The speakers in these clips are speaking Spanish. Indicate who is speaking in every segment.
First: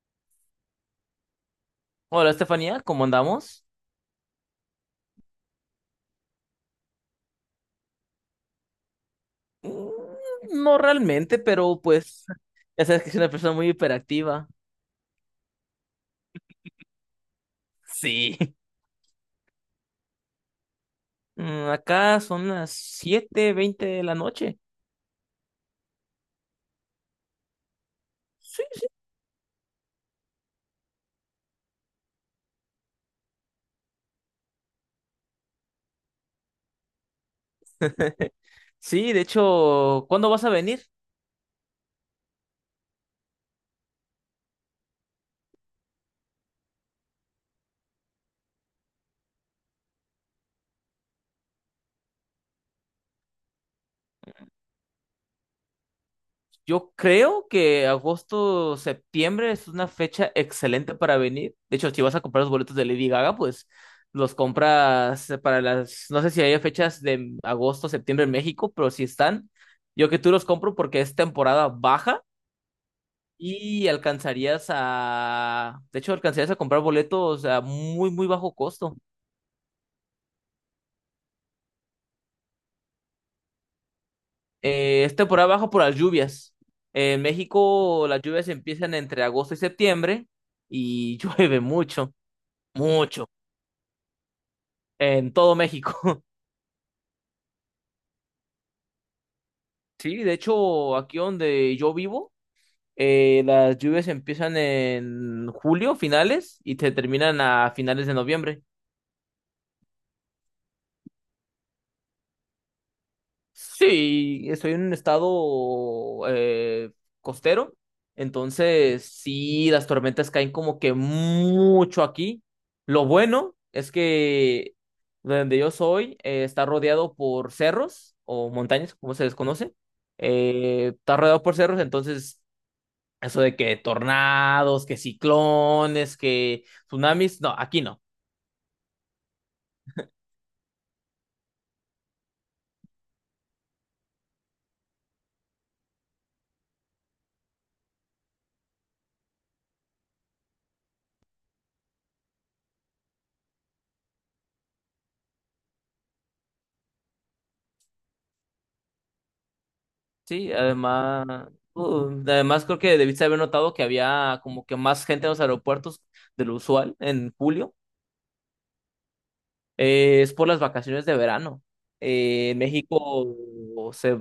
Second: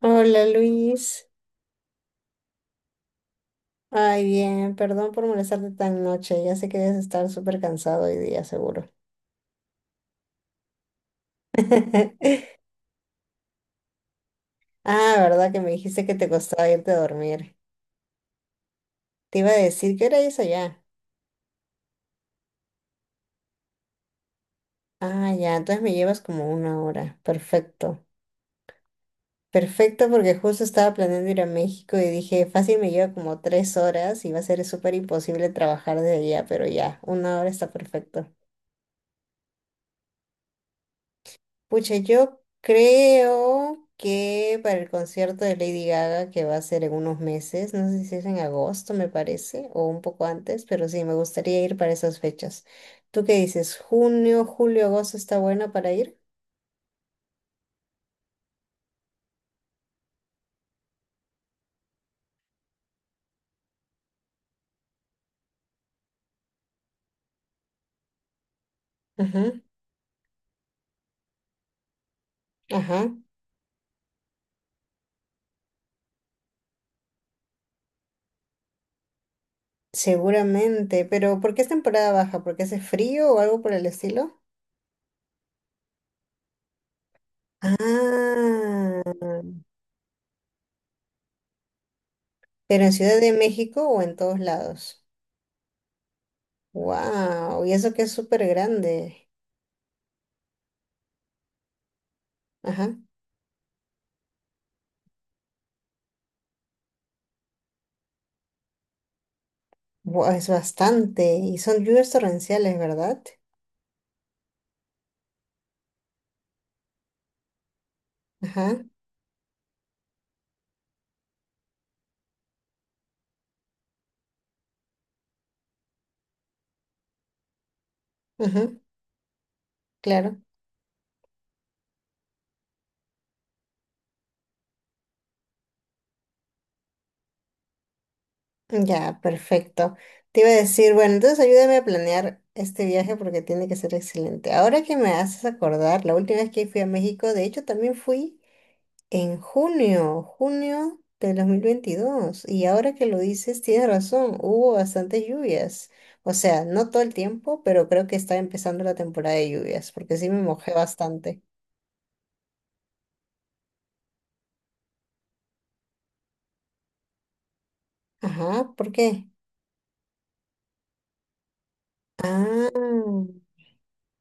Speaker 1: Hola Luis,
Speaker 2: Hola, Estefanía, ¿cómo andamos?
Speaker 1: ay bien, perdón por molestarte tan noche, ya sé que debes estar súper cansado hoy día, seguro.
Speaker 2: Mm, No realmente, pero pues ya sabes que soy una persona muy hiperactiva.
Speaker 1: Ah, verdad que me dijiste que te costaba irte a dormir.
Speaker 2: Sí.
Speaker 1: Te iba a decir, ¿qué hora es allá?
Speaker 2: Acá son las 7:20 de la noche.
Speaker 1: Ah, ya, entonces me llevas como una hora, perfecto. Perfecto porque justo estaba planeando ir a México y dije, fácil me lleva como tres horas y va a ser súper imposible trabajar desde allá, pero ya, una hora está perfecto.
Speaker 2: Sí, de hecho, ¿cuándo vas a venir?
Speaker 1: Pucha, yo creo que para el concierto de Lady Gaga, que va a ser en unos meses, no sé si es en agosto, me parece, o un poco antes, pero sí, me gustaría ir para esas fechas. ¿Tú qué dices? ¿Junio, julio, agosto está bueno para ir?
Speaker 2: Yo creo que agosto, septiembre es una fecha excelente para venir. De hecho, si vas a comprar los boletos de Lady Gaga, pues los compras para las, no sé si hay fechas de agosto, septiembre en México, pero si están,
Speaker 1: Ujú.
Speaker 2: yo que tú los compro porque es temporada baja
Speaker 1: Ajá.
Speaker 2: y alcanzarías a, de hecho, alcanzarías a comprar boletos a muy, muy bajo costo.
Speaker 1: Seguramente, pero ¿por qué es temporada baja? ¿Porque hace frío o algo por el estilo?
Speaker 2: Es temporada baja por las lluvias. En
Speaker 1: Ah,
Speaker 2: México las lluvias empiezan entre agosto y septiembre y llueve mucho.
Speaker 1: pero en Ciudad
Speaker 2: Mucho.
Speaker 1: de México o en todos lados.
Speaker 2: En todo México.
Speaker 1: Wow, y eso que es súper grande.
Speaker 2: Sí, de hecho, aquí donde yo vivo,
Speaker 1: Ajá.
Speaker 2: las lluvias empiezan en julio, finales, y te terminan a finales de noviembre.
Speaker 1: Es bastante, y son lluvias torrenciales, ¿verdad?
Speaker 2: Sí, estoy en un estado costero,
Speaker 1: Ajá,
Speaker 2: entonces sí, las tormentas caen como que mucho aquí. Lo bueno es que donde yo soy está rodeado por cerros o
Speaker 1: ajá,
Speaker 2: montañas, como se les conoce.
Speaker 1: claro.
Speaker 2: Está rodeado por cerros, entonces eso de que tornados, que ciclones, que tsunamis, no, aquí no.
Speaker 1: Ya, perfecto. Te iba a decir, bueno, entonces ayúdame a planear este viaje porque tiene que ser excelente. Ahora que me haces acordar, la última vez que fui a México, de hecho también fui en junio, junio del 2022 y ahora que lo dices, tienes razón, hubo bastantes lluvias. O sea, no todo el tiempo, pero creo que está empezando la temporada de lluvias, porque sí me
Speaker 2: Sí,
Speaker 1: mojé
Speaker 2: además,
Speaker 1: bastante.
Speaker 2: además creo que debiste haber notado que había como que más gente en los aeropuertos de lo usual en julio.
Speaker 1: Ajá, ¿por qué?
Speaker 2: Es por las vacaciones de verano. En
Speaker 1: Ah,
Speaker 2: México se...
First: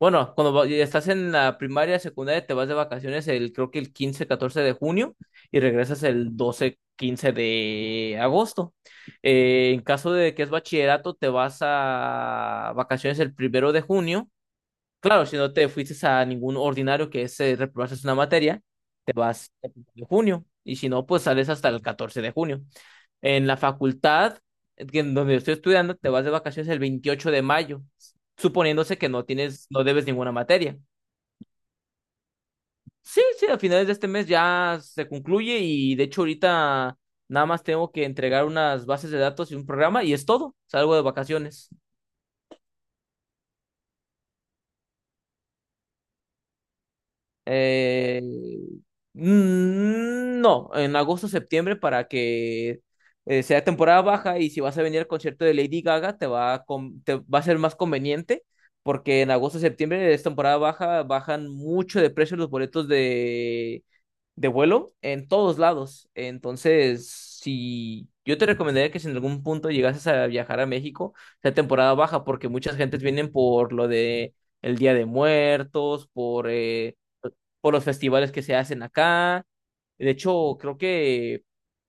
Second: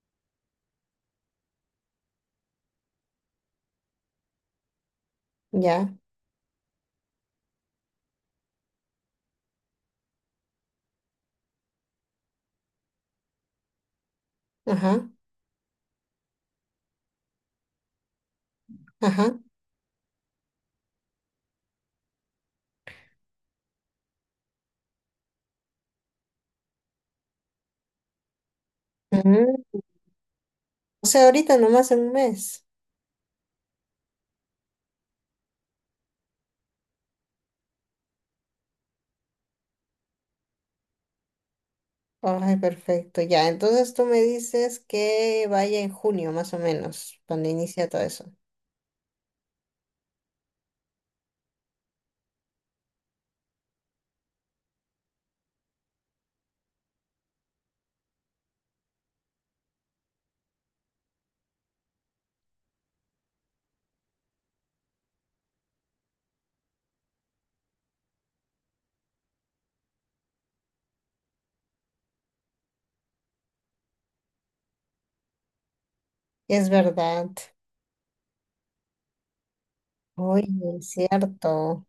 Speaker 2: Bueno, estás en la primaria, secundaria, te vas de vacaciones el, creo que el 15 14 de junio y
Speaker 1: ya,
Speaker 2: regresas el 12 15 de agosto. En caso de que es bachillerato, te vas a vacaciones el primero de junio.
Speaker 1: ajá,
Speaker 2: Claro, si no te fuiste a ningún ordinario que es reprobarse una materia, te
Speaker 1: ajá.
Speaker 2: vas el primero de junio. Y si no, pues sales hasta el 14 de junio. En la facultad en donde estoy estudiando, te vas de vacaciones el 28 de mayo, suponiéndose que no tienes,
Speaker 1: Mm.
Speaker 2: no debes ninguna materia.
Speaker 1: O sea, ahorita nomás en un mes.
Speaker 2: Sí, sí, a finales de este mes ya se concluye y de hecho ahorita nada más tengo que entregar unas bases de datos y un programa y es todo. Salgo de vacaciones.
Speaker 1: Ay, perfecto, ya. Entonces tú me dices que vaya en junio, más o menos, cuando inicia todo
Speaker 2: Eh,
Speaker 1: eso.
Speaker 2: no, en agosto, septiembre para que sea temporada baja y si vas a venir al concierto de Lady Gaga te va a, te va a ser más conveniente porque en agosto, septiembre es temporada baja, bajan mucho de precio los boletos de vuelo en todos lados. Entonces, si yo te recomendaría que si en algún punto llegases a viajar a México, sea temporada baja porque muchas gentes vienen por lo de el Día de Muertos, por
Speaker 1: Es
Speaker 2: eh,
Speaker 1: verdad.
Speaker 2: por los festivales que se hacen acá. De
Speaker 1: Oye,
Speaker 2: hecho,
Speaker 1: es cierto.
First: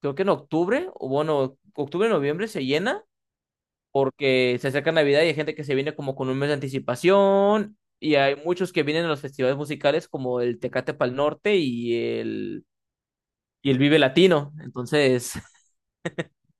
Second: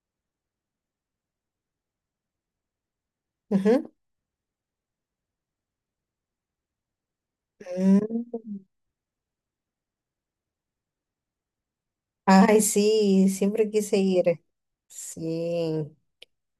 Speaker 2: creo que en octubre, o bueno, octubre, noviembre se llena
Speaker 1: Ujú.
Speaker 2: porque se acerca Navidad y hay gente que se viene como con un mes de anticipación y hay
Speaker 1: Mm.
Speaker 2: muchos que vienen a los festivales musicales como el Tecate Pal Norte y
Speaker 1: Ay,
Speaker 2: el,
Speaker 1: sí, siempre
Speaker 2: y el
Speaker 1: quise
Speaker 2: Vive
Speaker 1: ir.
Speaker 2: Latino. Entonces,
Speaker 1: Sí.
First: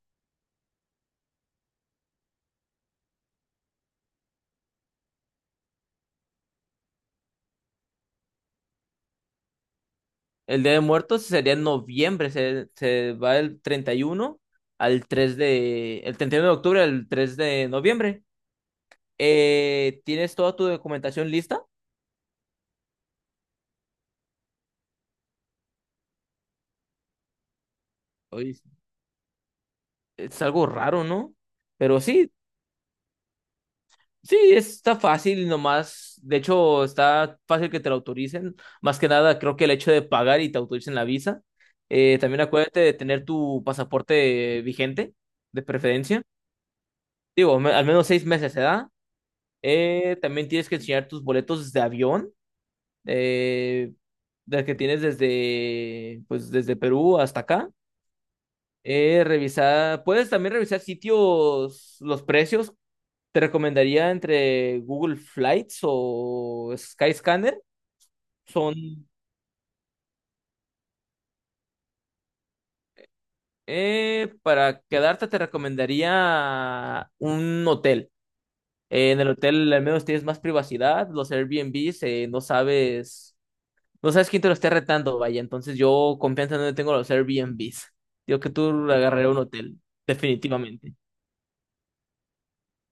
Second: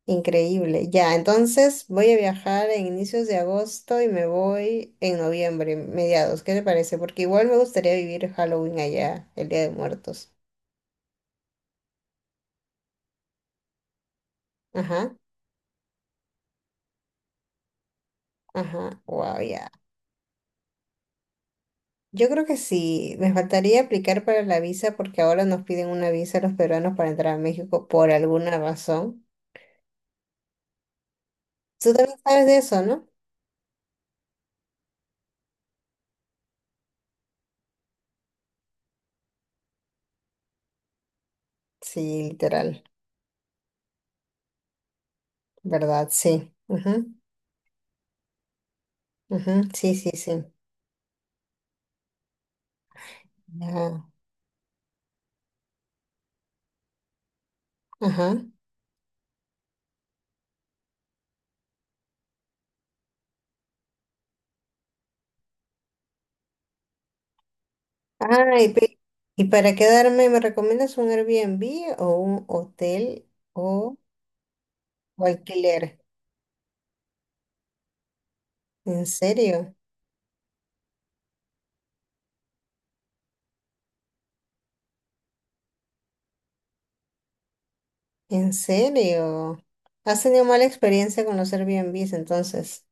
Speaker 1: Increíble. Ya, entonces voy a viajar en inicios de agosto y me voy en noviembre, mediados. ¿Qué te parece? Porque igual me gustaría vivir Halloween allá, el Día de Muertos.
Speaker 2: el Día de Muertos sería en noviembre, se va el 31 al
Speaker 1: Ajá,
Speaker 2: 3 de, el 31 de octubre al 3 de noviembre.
Speaker 1: ajá, wow, ya.
Speaker 2: ¿Tienes toda tu documentación lista?
Speaker 1: Yo creo que sí, me faltaría aplicar para la visa porque ahora nos piden una visa a los peruanos para entrar a México por
Speaker 2: Oye,
Speaker 1: alguna razón.
Speaker 2: es algo raro, ¿no?
Speaker 1: Tú
Speaker 2: Pero
Speaker 1: también
Speaker 2: sí,
Speaker 1: sabes de eso, ¿no?
Speaker 2: sí, está fácil nomás. De hecho, está fácil que te lo autoricen. Más que nada, creo que el hecho de pagar y te autoricen la visa.
Speaker 1: Sí,
Speaker 2: También acuérdate
Speaker 1: literal,
Speaker 2: de tener tu pasaporte vigente, de
Speaker 1: ¿verdad?
Speaker 2: preferencia.
Speaker 1: Sí. Ajá,
Speaker 2: Digo, al menos 6 meses se da.
Speaker 1: ajá, sí, sí, sí.
Speaker 2: También tienes que enseñar tus boletos de avión, eh,
Speaker 1: Ya.
Speaker 2: del que tienes desde, pues, desde Perú hasta acá.
Speaker 1: Ajá.
Speaker 2: Revisar, puedes también revisar sitios, los precios. Te recomendaría entre Google Flights o Skyscanner.
Speaker 1: Ay,
Speaker 2: Son.
Speaker 1: pe- y para quedarme, ¿me recomiendas un Airbnb o un hotel
Speaker 2: Para
Speaker 1: o
Speaker 2: quedarte, te
Speaker 1: alquiler?
Speaker 2: recomendaría un hotel.
Speaker 1: ¿En
Speaker 2: En el hotel
Speaker 1: serio?
Speaker 2: al menos tienes más privacidad. Los Airbnbs no sabes, no sabes quién te lo esté retando, vaya. Entonces yo confianza no le tengo a los Airbnbs. Digo que
Speaker 1: ¿En
Speaker 2: tú agarraré un
Speaker 1: serio?
Speaker 2: hotel,
Speaker 1: ¿Has tenido mala
Speaker 2: definitivamente.
Speaker 1: experiencia con los Airbnbs entonces?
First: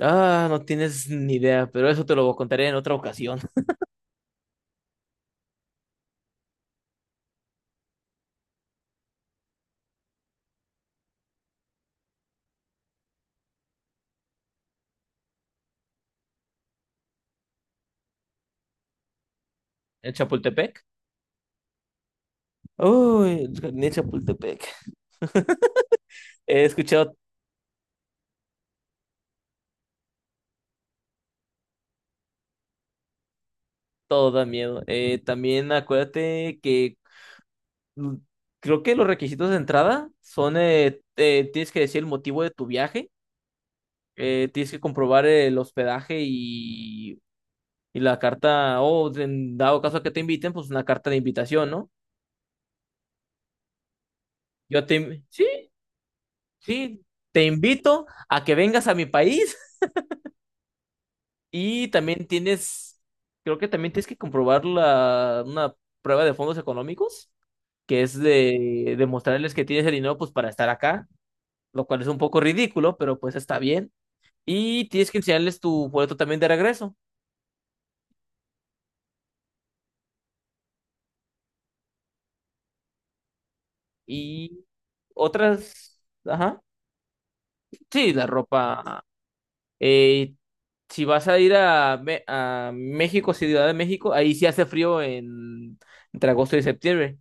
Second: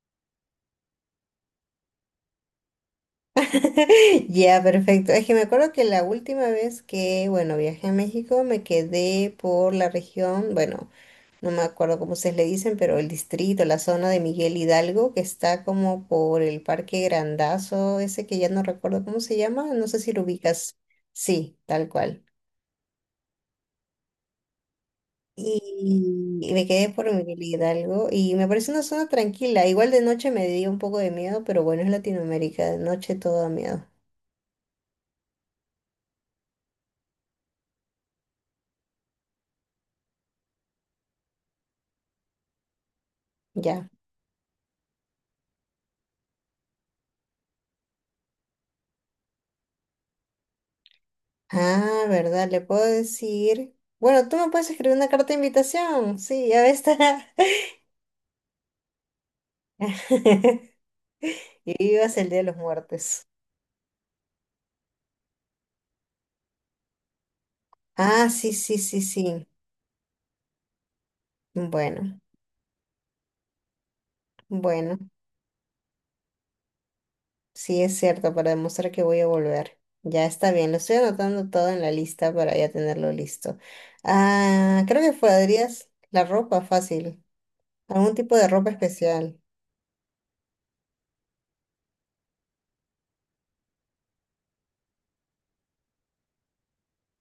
Speaker 2: Ah, no tienes ni idea, pero eso te lo contaré en otra ocasión.
Speaker 1: Ya, perfecto. Es que me acuerdo que la última vez que, bueno, viajé a México, me quedé por la región, bueno, no me acuerdo cómo ustedes le dicen, pero el distrito, la zona de Miguel Hidalgo, que está como por el Parque Grandazo, ese que ya no recuerdo cómo se llama, no sé si
Speaker 2: En
Speaker 1: lo ubicas.
Speaker 2: Chapultepec.
Speaker 1: Sí, tal cual.
Speaker 2: Uy, en Chapultepec.
Speaker 1: Y
Speaker 2: He
Speaker 1: me quedé por
Speaker 2: escuchado.
Speaker 1: Miguel Hidalgo y me parece una zona tranquila. Igual de noche me dio un poco de miedo, pero bueno, es Latinoamérica, de noche todo da miedo.
Speaker 2: Todo da miedo. También acuérdate que mm, creo que los requisitos de entrada son, tienes que decir el motivo de tu viaje,
Speaker 1: Ya.
Speaker 2: tienes que comprobar el hospedaje y la carta, o en dado caso que te inviten, pues una carta de invitación, ¿no?
Speaker 1: Ah, ¿verdad? Le puedo decir. Bueno, tú me puedes escribir una carta de
Speaker 2: Sí,
Speaker 1: invitación. Sí, ya ves.
Speaker 2: sí, te invito a que vengas a mi país.
Speaker 1: Y
Speaker 2: y
Speaker 1: vivas
Speaker 2: también
Speaker 1: el Día de los
Speaker 2: tienes,
Speaker 1: Muertos.
Speaker 2: Creo que también tienes que comprobar la, una prueba de fondos económicos que es
Speaker 1: Ah, sí, sí,
Speaker 2: de
Speaker 1: sí, sí.
Speaker 2: demostrarles que tienes el dinero pues para estar acá. Lo cual es un
Speaker 1: Bueno,
Speaker 2: poco ridículo, pero pues está bien. Y
Speaker 1: bueno,
Speaker 2: tienes que enseñarles tu boleto también de regreso.
Speaker 1: sí es cierto, para demostrar que voy a volver. Ya está bien, lo estoy anotando todo en la lista para ya tenerlo listo.
Speaker 2: Y
Speaker 1: Ah, creo que podrías
Speaker 2: otras,
Speaker 1: la ropa
Speaker 2: ajá,
Speaker 1: fácil,
Speaker 2: sí,
Speaker 1: algún
Speaker 2: la
Speaker 1: tipo de ropa
Speaker 2: ropa.
Speaker 1: especial.
Speaker 2: Eh, si vas a ir a, a México, Ciudad de México, ahí sí hace frío en, entre agosto y septiembre,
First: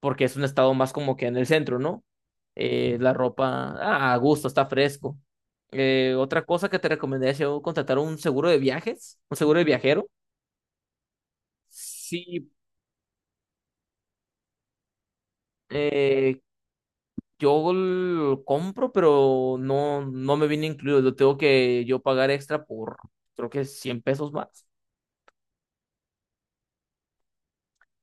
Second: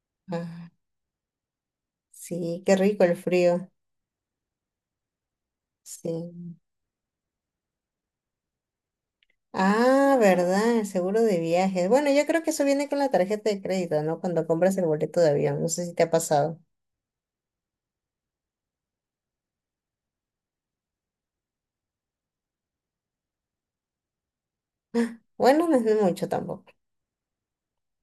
Speaker 2: porque es un
Speaker 1: Ah,
Speaker 2: estado más como que en el centro, ¿no?
Speaker 1: sí, qué rico
Speaker 2: La
Speaker 1: el frío.
Speaker 2: ropa, ah, a gusto, está fresco. Otra
Speaker 1: Sí.
Speaker 2: cosa que te recomendaría es yo contratar un seguro de viajes, un seguro de viajero.
Speaker 1: Ah, verdad, el seguro de viajes. Bueno, yo creo que
Speaker 2: Sí,
Speaker 1: eso viene con la tarjeta de crédito, ¿no? Cuando compras el boleto de avión, no sé si te ha
Speaker 2: eh,
Speaker 1: pasado.
Speaker 2: yo lo compro, pero no, no me viene incluido. Lo tengo que yo pagar extra por, creo que 100 pesos más.
Speaker 1: Bueno, no es mucho tampoco.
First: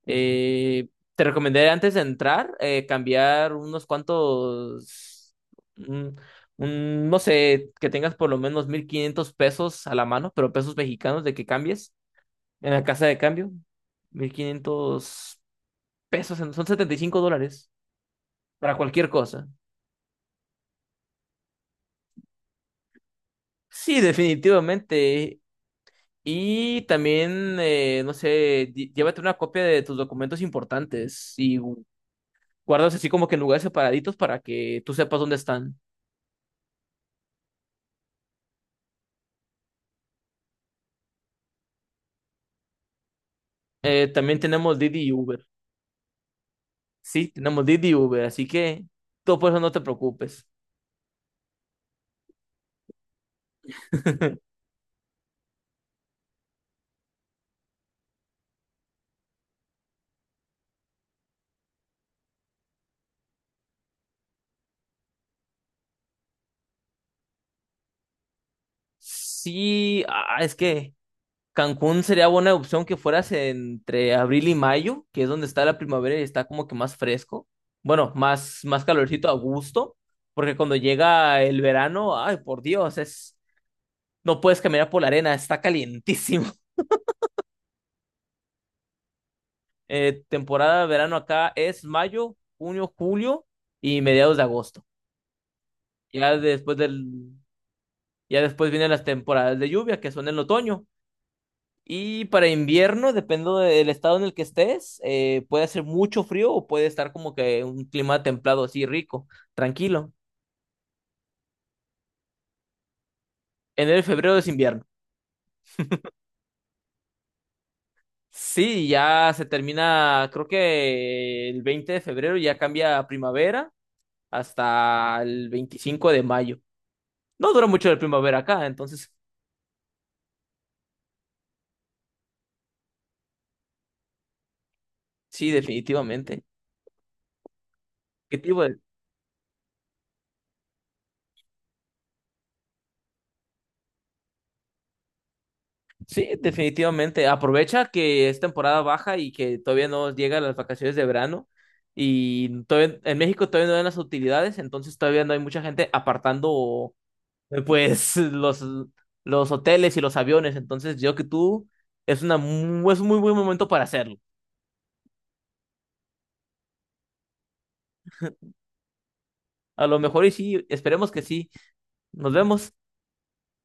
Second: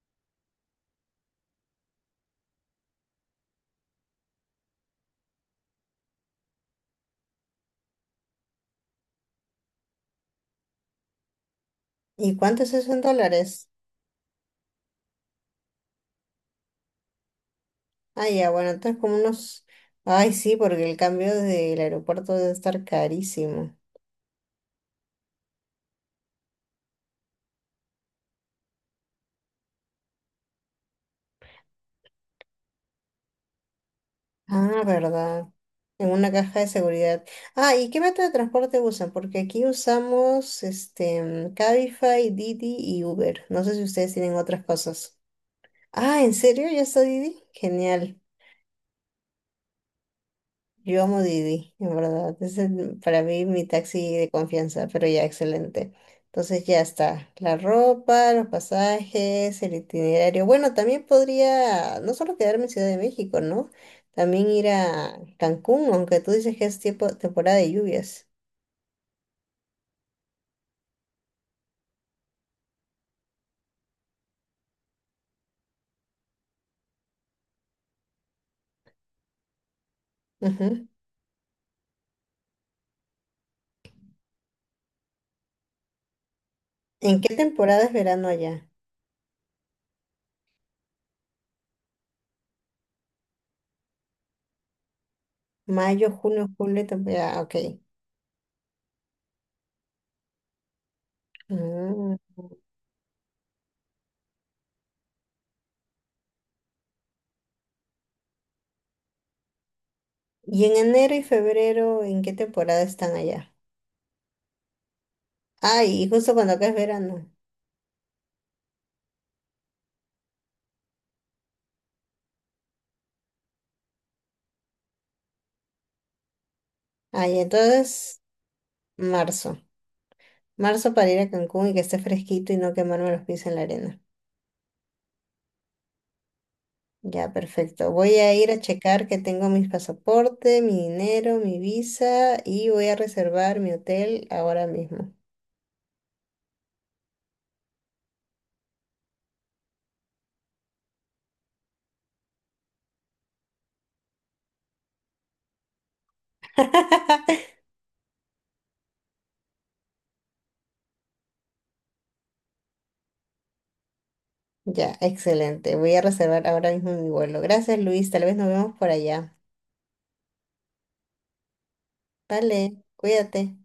Speaker 2: Eh, Te recomendé antes de entrar cambiar unos cuantos, un- no sé, que tengas por lo menos 1500 pesos a la mano, pero pesos mexicanos de que cambies
Speaker 1: ¿Y cuánto
Speaker 2: en
Speaker 1: es
Speaker 2: la
Speaker 1: eso en
Speaker 2: casa de cambio.
Speaker 1: dólares?
Speaker 2: 1500 pesos, son 75 dólares
Speaker 1: Ah, ya, bueno,
Speaker 2: para
Speaker 1: entonces
Speaker 2: cualquier
Speaker 1: como
Speaker 2: cosa.
Speaker 1: unos... Ay, sí, porque el cambio del aeropuerto debe estar carísimo.
Speaker 2: Sí, definitivamente. Y también, no sé, llévate una copia de tus documentos importantes y guardas así como que en lugares separaditos para que
Speaker 1: Ah,
Speaker 2: tú sepas dónde
Speaker 1: verdad.
Speaker 2: están.
Speaker 1: En una caja de seguridad. Ah, ¿y qué método de transporte usan? Porque aquí usamos este Cabify, Didi y Uber. No sé si ustedes tienen
Speaker 2: También
Speaker 1: otras
Speaker 2: tenemos Didi y
Speaker 1: cosas.
Speaker 2: Uber.
Speaker 1: Ah, ¿en serio? ¿Ya está
Speaker 2: Sí,
Speaker 1: Didi?
Speaker 2: tenemos Didi y
Speaker 1: Genial.
Speaker 2: Uber, así que tú por eso no te preocupes.
Speaker 1: Yo amo Didi, en verdad. Es para mí mi taxi de confianza, pero ya excelente. Entonces ya está. La ropa, los pasajes, el itinerario. Bueno, también podría no solo quedarme en Ciudad de México, ¿no? También ir a Cancún, aunque tú dices que es tiempo, temporada de lluvias.
Speaker 2: Sí, ah, es que Cancún sería buena opción que fueras entre abril y mayo, que es donde está la primavera y está como que más fresco. Bueno, más, más calorcito a gusto, porque cuando
Speaker 1: Ujú.
Speaker 2: llega el verano, ay, por Dios, es. No puedes caminar por la arena, está calientísimo.
Speaker 1: ¿En qué temporada es verano allá?
Speaker 2: Temporada de verano acá es mayo, junio, julio y mediados de agosto.
Speaker 1: Mayo,
Speaker 2: Ya
Speaker 1: junio,
Speaker 2: después
Speaker 1: julio,
Speaker 2: del,
Speaker 1: temporada. Ok.
Speaker 2: ya después vienen las temporadas de lluvia, que son en otoño.
Speaker 1: Mm.
Speaker 2: Y para invierno, dependiendo del estado en el que estés, puede hacer mucho frío o puede estar como que un clima templado así rico, tranquilo.
Speaker 1: ¿Y en enero y febrero, en qué temporada están allá?
Speaker 2: Enero y febrero es invierno.
Speaker 1: Ay, y justo cuando acá es verano.
Speaker 2: Sí, ya se termina, creo que el 20 de febrero ya cambia a primavera hasta el 25 de mayo.
Speaker 1: Ay,
Speaker 2: No dura mucho la
Speaker 1: entonces
Speaker 2: primavera acá, entonces
Speaker 1: Marzo. Marzo para ir a Cancún y que esté fresquito y no quemarme los pies en la arena.
Speaker 2: sí, definitivamente.
Speaker 1: Ya, perfecto. Voy a
Speaker 2: ¿Qué
Speaker 1: ir a
Speaker 2: tipo de-
Speaker 1: checar que tengo mis pasaporte, mi dinero, mi visa y voy a reservar mi hotel ahora mismo.
Speaker 2: Sí, definitivamente. Aprovecha que es temporada baja y que todavía no llegan las vacaciones de verano. Y todavía, en México todavía no dan las utilidades, entonces todavía no hay mucha gente apartando pues los hoteles y los aviones. Entonces yo que tú es un muy buen momento para hacerlo.
Speaker 1: Ya, excelente. Voy a reservar ahora mismo mi vuelo. Gracias, Luis. Tal vez nos vemos por allá.
Speaker 2: A lo mejor y sí, esperemos que sí. Nos vemos.
Speaker 1: Vale, cuídate.